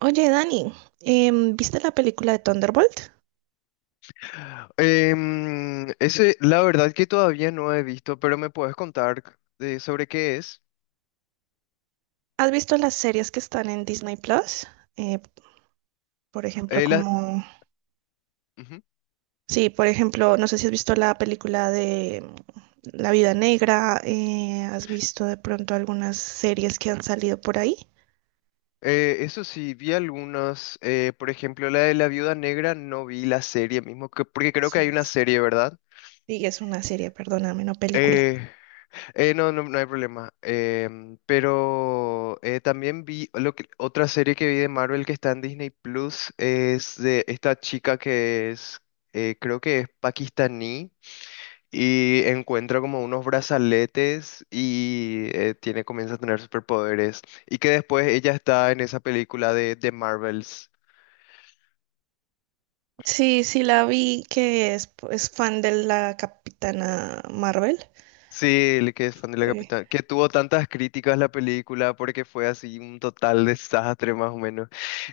Oye, Dani, ¿viste la película de Thunderbolt? La verdad que todavía no he visto, pero me puedes contar sobre qué es. ¿Has visto las series que están en Disney Plus? Eh, por ejemplo, Eh, la- como... Ujú. Sí, por ejemplo, no sé si has visto la película de La Vida Negra, has visto de pronto algunas series que han salido por ahí. Eso sí, vi algunas, por ejemplo, la de la Viuda Negra, no vi la serie mismo, porque creo Es que hay una una serie. serie, ¿verdad? Sí, es una serie, perdóname, no película. Eh, no, no, no hay problema. Pero también vi otra serie que vi de Marvel que está en Disney Plus, es de esta chica que es, creo que es pakistaní. Y encuentra como unos brazaletes y tiene, comienza a tener superpoderes. Y que después ella está en esa película de Marvels. Sí, sí, la vi que es fan de la Capitana Marvel. Sí, el que es fan de la Eh, Capitana. Que tuvo tantas críticas la película porque fue así un total desastre más o menos.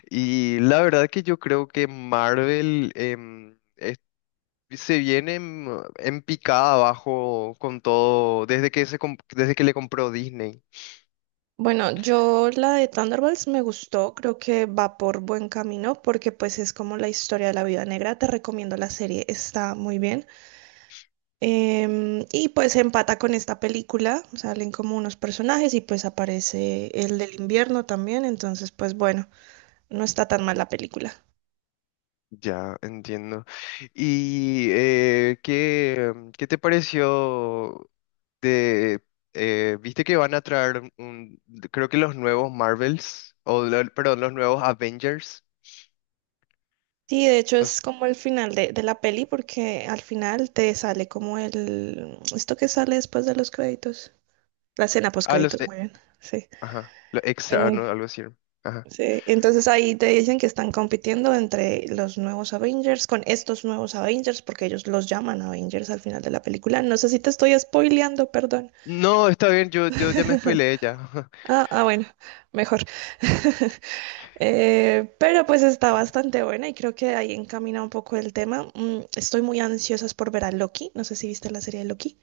Y la verdad que yo creo que Marvel se viene en picada abajo con todo desde que, desde que le compró Disney. Bueno, yo la de Thunderbolts me gustó, creo que va por buen camino porque pues es como la historia de la vida Negra, te recomiendo la serie, está muy bien. Y pues empata con esta película, salen como unos personajes y pues aparece el del invierno también, entonces pues bueno, no está tan mal la película. Ya, entiendo. ¿Y qué, qué te pareció de... viste que van a traer, un, creo que los nuevos Marvels, perdón, los nuevos Avengers? Sí, de hecho es Los, como el final de la peli porque al final te sale como esto que sale después de los créditos, la escena post ah, créditos, muy bien, sí. ajá, los extra, ah, no, algo así. Ajá. Sí, entonces ahí te dicen que están compitiendo entre los nuevos Avengers con estos nuevos Avengers, porque ellos los llaman Avengers al final de la película. No sé si te estoy spoileando, perdón. No, está bien, yo ya me spoileé ya. Ah, ah, bueno, mejor. Pero pues está bastante buena y creo que ahí encamina un poco el tema. Mm, estoy muy ansiosa por ver a Loki. No sé si viste la serie de Loki.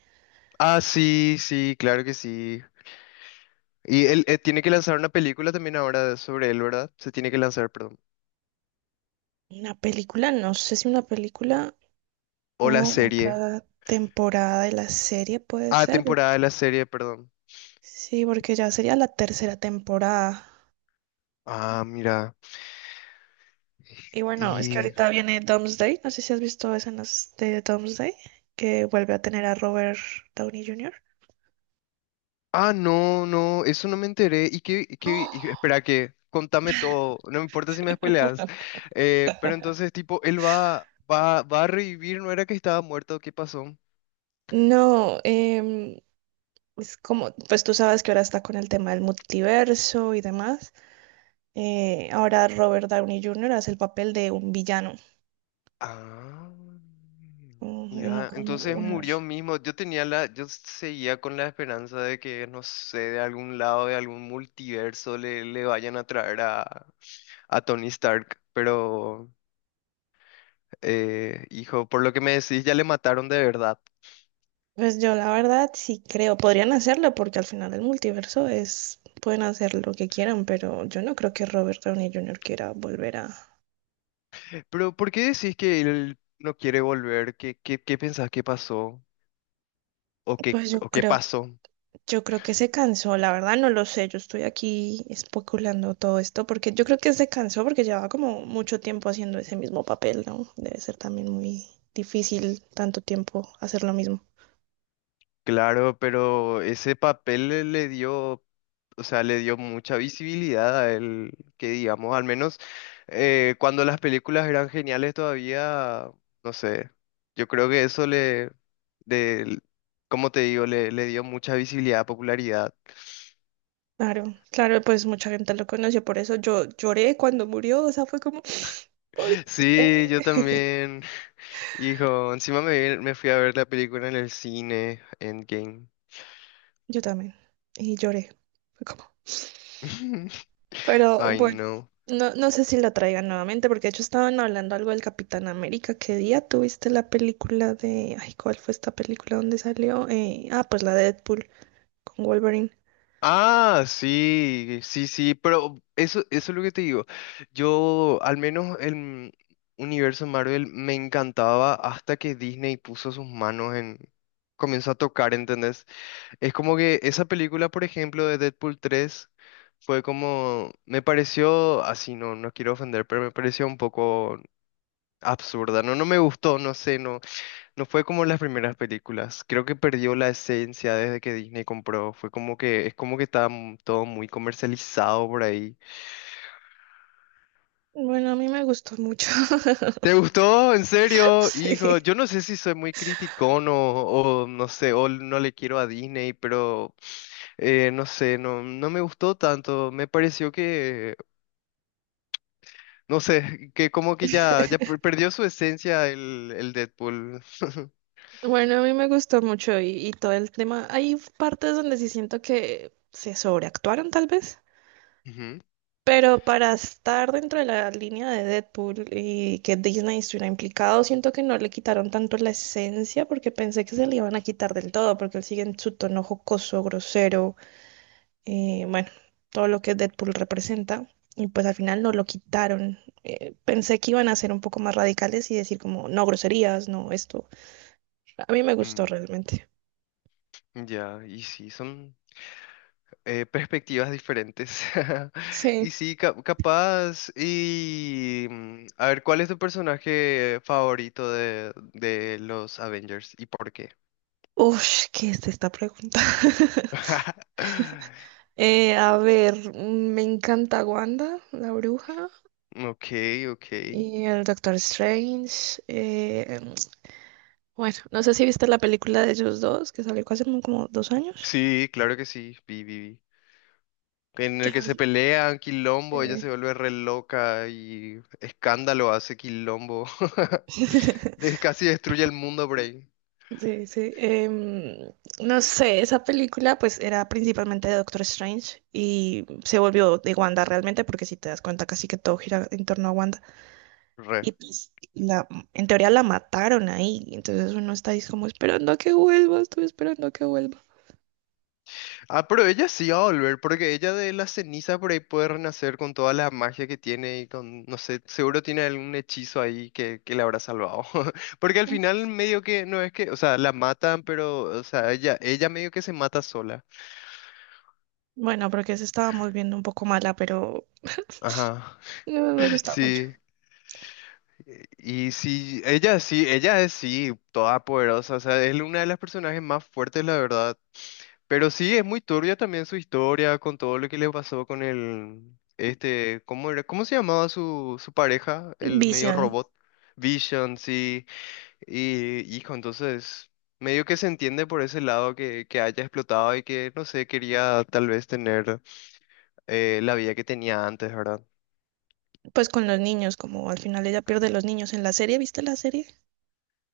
Ah, sí, sí, claro que sí. Y él tiene que lanzar una película también ahora sobre él, ¿verdad? Se tiene que lanzar, perdón. Una película, no sé si una película O la o o serie. cada temporada de la serie puede Ah, ser. temporada de Porque... la serie, perdón. sí, porque ya sería la tercera temporada. Ah, mira. Y bueno, es que Y... ahorita viene Doomsday. No sé si has visto escenas de Doomsday, que vuelve a tener a Robert Downey Jr. Ah, no, no, eso no me enteré. ¿Y ¡Oh! Espera que, contame todo, no me importa si me spoileas. Pero entonces, tipo, él va a revivir, ¿no era que estaba muerto? ¿Qué pasó? No, es como, pues tú sabes que ahora está con el tema del multiverso y demás. Ahora Robert Downey Jr. hace el papel de un villano Ah, en mira, otro entonces universo. murió mismo. Yo tenía la, yo seguía con la esperanza de que, no sé, de algún lado, de algún multiverso le, le vayan a traer a Tony Stark. Pero, hijo, por lo que me decís, ya le mataron de verdad. Pues yo la verdad sí creo, podrían hacerlo porque al final del multiverso es, pueden hacer lo que quieran, pero yo no creo que Robert Downey Jr. quiera volver a... Pero ¿por qué decís que él no quiere volver? Qué pensás que pasó? Pues O qué pasó? yo creo que se cansó, la verdad no lo sé, yo estoy aquí especulando todo esto porque yo creo que se cansó porque llevaba como mucho tiempo haciendo ese mismo papel, ¿no? Debe ser también muy difícil tanto tiempo hacer lo mismo. Claro, pero ese papel le dio, o sea, le dio mucha visibilidad a él, que digamos, al menos cuando las películas eran geniales todavía, no sé, yo creo que eso de, como te digo, le dio mucha visibilidad, popularidad. Claro, claro, pues mucha gente lo conoció, por eso yo lloré cuando murió, o sea, fue como, ¿por Sí, yo qué? también. Hijo, encima me fui a ver la película en el cine, Endgame. Yo también. Y lloré. Fue como... pero Ay, bueno, no. no, no sé si la traigan nuevamente, porque de hecho estaban hablando algo del Capitán América. ¿Qué día tuviste la película de... Ay, ¿cuál fue esta película donde salió? Ah, pues la de Deadpool con Wolverine. Ah, sí, sí, sí, pero eso es lo que te digo. Yo, al menos universo Marvel me encantaba hasta que Disney puso sus manos en... comenzó a tocar, ¿entendés? Es como que esa película, por ejemplo, de Deadpool 3 fue como... me pareció, así, no, no quiero ofender, pero me pareció un poco absurda, ¿no? No me gustó, no sé, no, no fue como las primeras películas. Creo que perdió la esencia desde que Disney compró. Fue como que, es como que todo muy comercializado por ahí. Bueno, a mí me gustó mucho. ¿Te gustó? ¿En serio? Hijo, Sí. yo no sé si soy muy criticón o no sé, o no le quiero a Disney, pero no sé, no, no me gustó tanto. Me pareció que, no sé, que como que perdió su esencia el Deadpool. Bueno, a mí me gustó mucho y, todo el tema. Hay partes donde sí siento que se sobreactuaron, tal vez. Ujú. Pero para estar dentro de la línea de Deadpool y que Disney estuviera implicado, siento que no le quitaron tanto la esencia porque pensé que se le iban a quitar del todo, porque él sigue en su tono jocoso, grosero, bueno, todo lo que Deadpool representa. Y pues al final no lo quitaron. Pensé que iban a ser un poco más radicales y decir como, no groserías, no esto. A mí me gustó Mm, realmente. ya, y sí, son. Perspectivas diferentes. Sí. Y sí, capaz. Y mm, a ver, ¿cuál es tu personaje favorito de los Avengers y por qué? Uf, ¿qué es esta pregunta? A ver, mm, me encanta Wanda, la bruja. Ok, ok. Y el Doctor Strange. Bueno, no sé si viste la película de ellos dos que salió hace como 2 años. Sí, claro que sí, vi, vi, vi. En el ¿Qué? que se pelean, quilombo, ella Eh, se vuelve re loca y escándalo hace quilombo. Casi destruye el mundo, Brain. sí, sí. No sé, esa película pues era principalmente de Doctor Strange y se volvió de Wanda realmente porque si te das cuenta casi que todo gira en torno a Wanda y pues en teoría la mataron ahí, entonces uno está ahí como esperando a que vuelva, estoy esperando a que vuelva. Ah, pero ella sí va a volver, porque ella de las cenizas por ahí puede renacer con toda la magia que tiene y con, no sé, seguro tiene algún hechizo ahí que le habrá salvado. Porque al final medio que, no es que, o sea, la matan, pero, o sea, ella medio que se mata sola. Bueno, porque se estábamos viendo un poco mala, pero Ajá, eh, me gusta mucho. sí. Y sí, ella es sí, toda poderosa, o sea, es una de las personajes más fuertes, la verdad. Pero sí, es muy turbia también su historia con todo lo que le pasó con el, este, ¿cómo era? ¿Cómo se llamaba su, su pareja? El medio Vision, robot. Vision, sí. Y, hijo, entonces, medio que se entiende por ese lado que haya explotado y que, no sé, quería tal vez tener la vida que tenía antes, ¿verdad? pues con los niños, como al final ella pierde los niños en la serie, ¿viste la serie?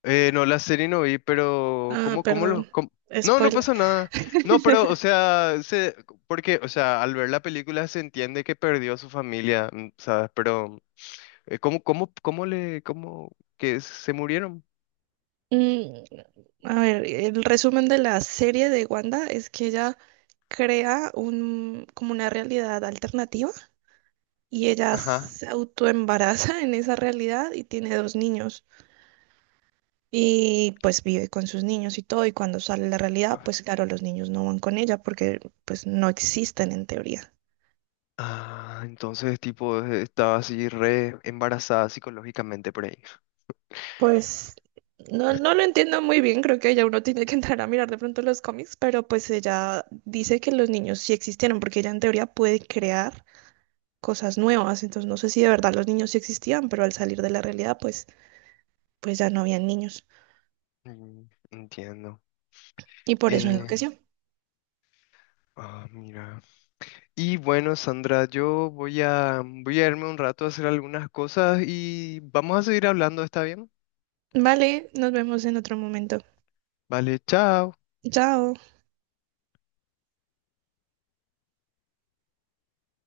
No, la serie no vi, pero Ah, ¿cómo, cómo perdón. lo...? ¿cómo? No, no Spoiler. pasa nada. No, pero, o sea, se, porque, o sea, al ver la película se entiende que perdió a su familia, mm, ¿sabes? Pero, ¿cómo, cómo, cómo, que se murieron? Mm, a ver, el resumen de la serie de Wanda es que ella crea un, como una realidad alternativa y ella Ajá. se autoembaraza en esa realidad y tiene dos niños y pues vive con sus niños y todo y cuando sale la realidad, pues claro, los niños no van con ella porque pues no existen en teoría. Ah, entonces, tipo, estaba así re embarazada psicológicamente por ahí. Pues no, no lo entiendo muy bien, creo que ya uno tiene que entrar a mirar de pronto los cómics, pero pues ella dice que los niños sí existieron, porque ella en teoría puede crear cosas nuevas, entonces no sé si de verdad los niños sí existían, pero al salir de la realidad, pues ya no habían niños Mm, entiendo. y por eso Eh, enloqueció. ah, mira. Y bueno, Sandra, yo voy a, voy a irme un rato a hacer algunas cosas y vamos a seguir hablando, ¿está bien? Vale, nos vemos en otro momento. Vale, chao. Chao.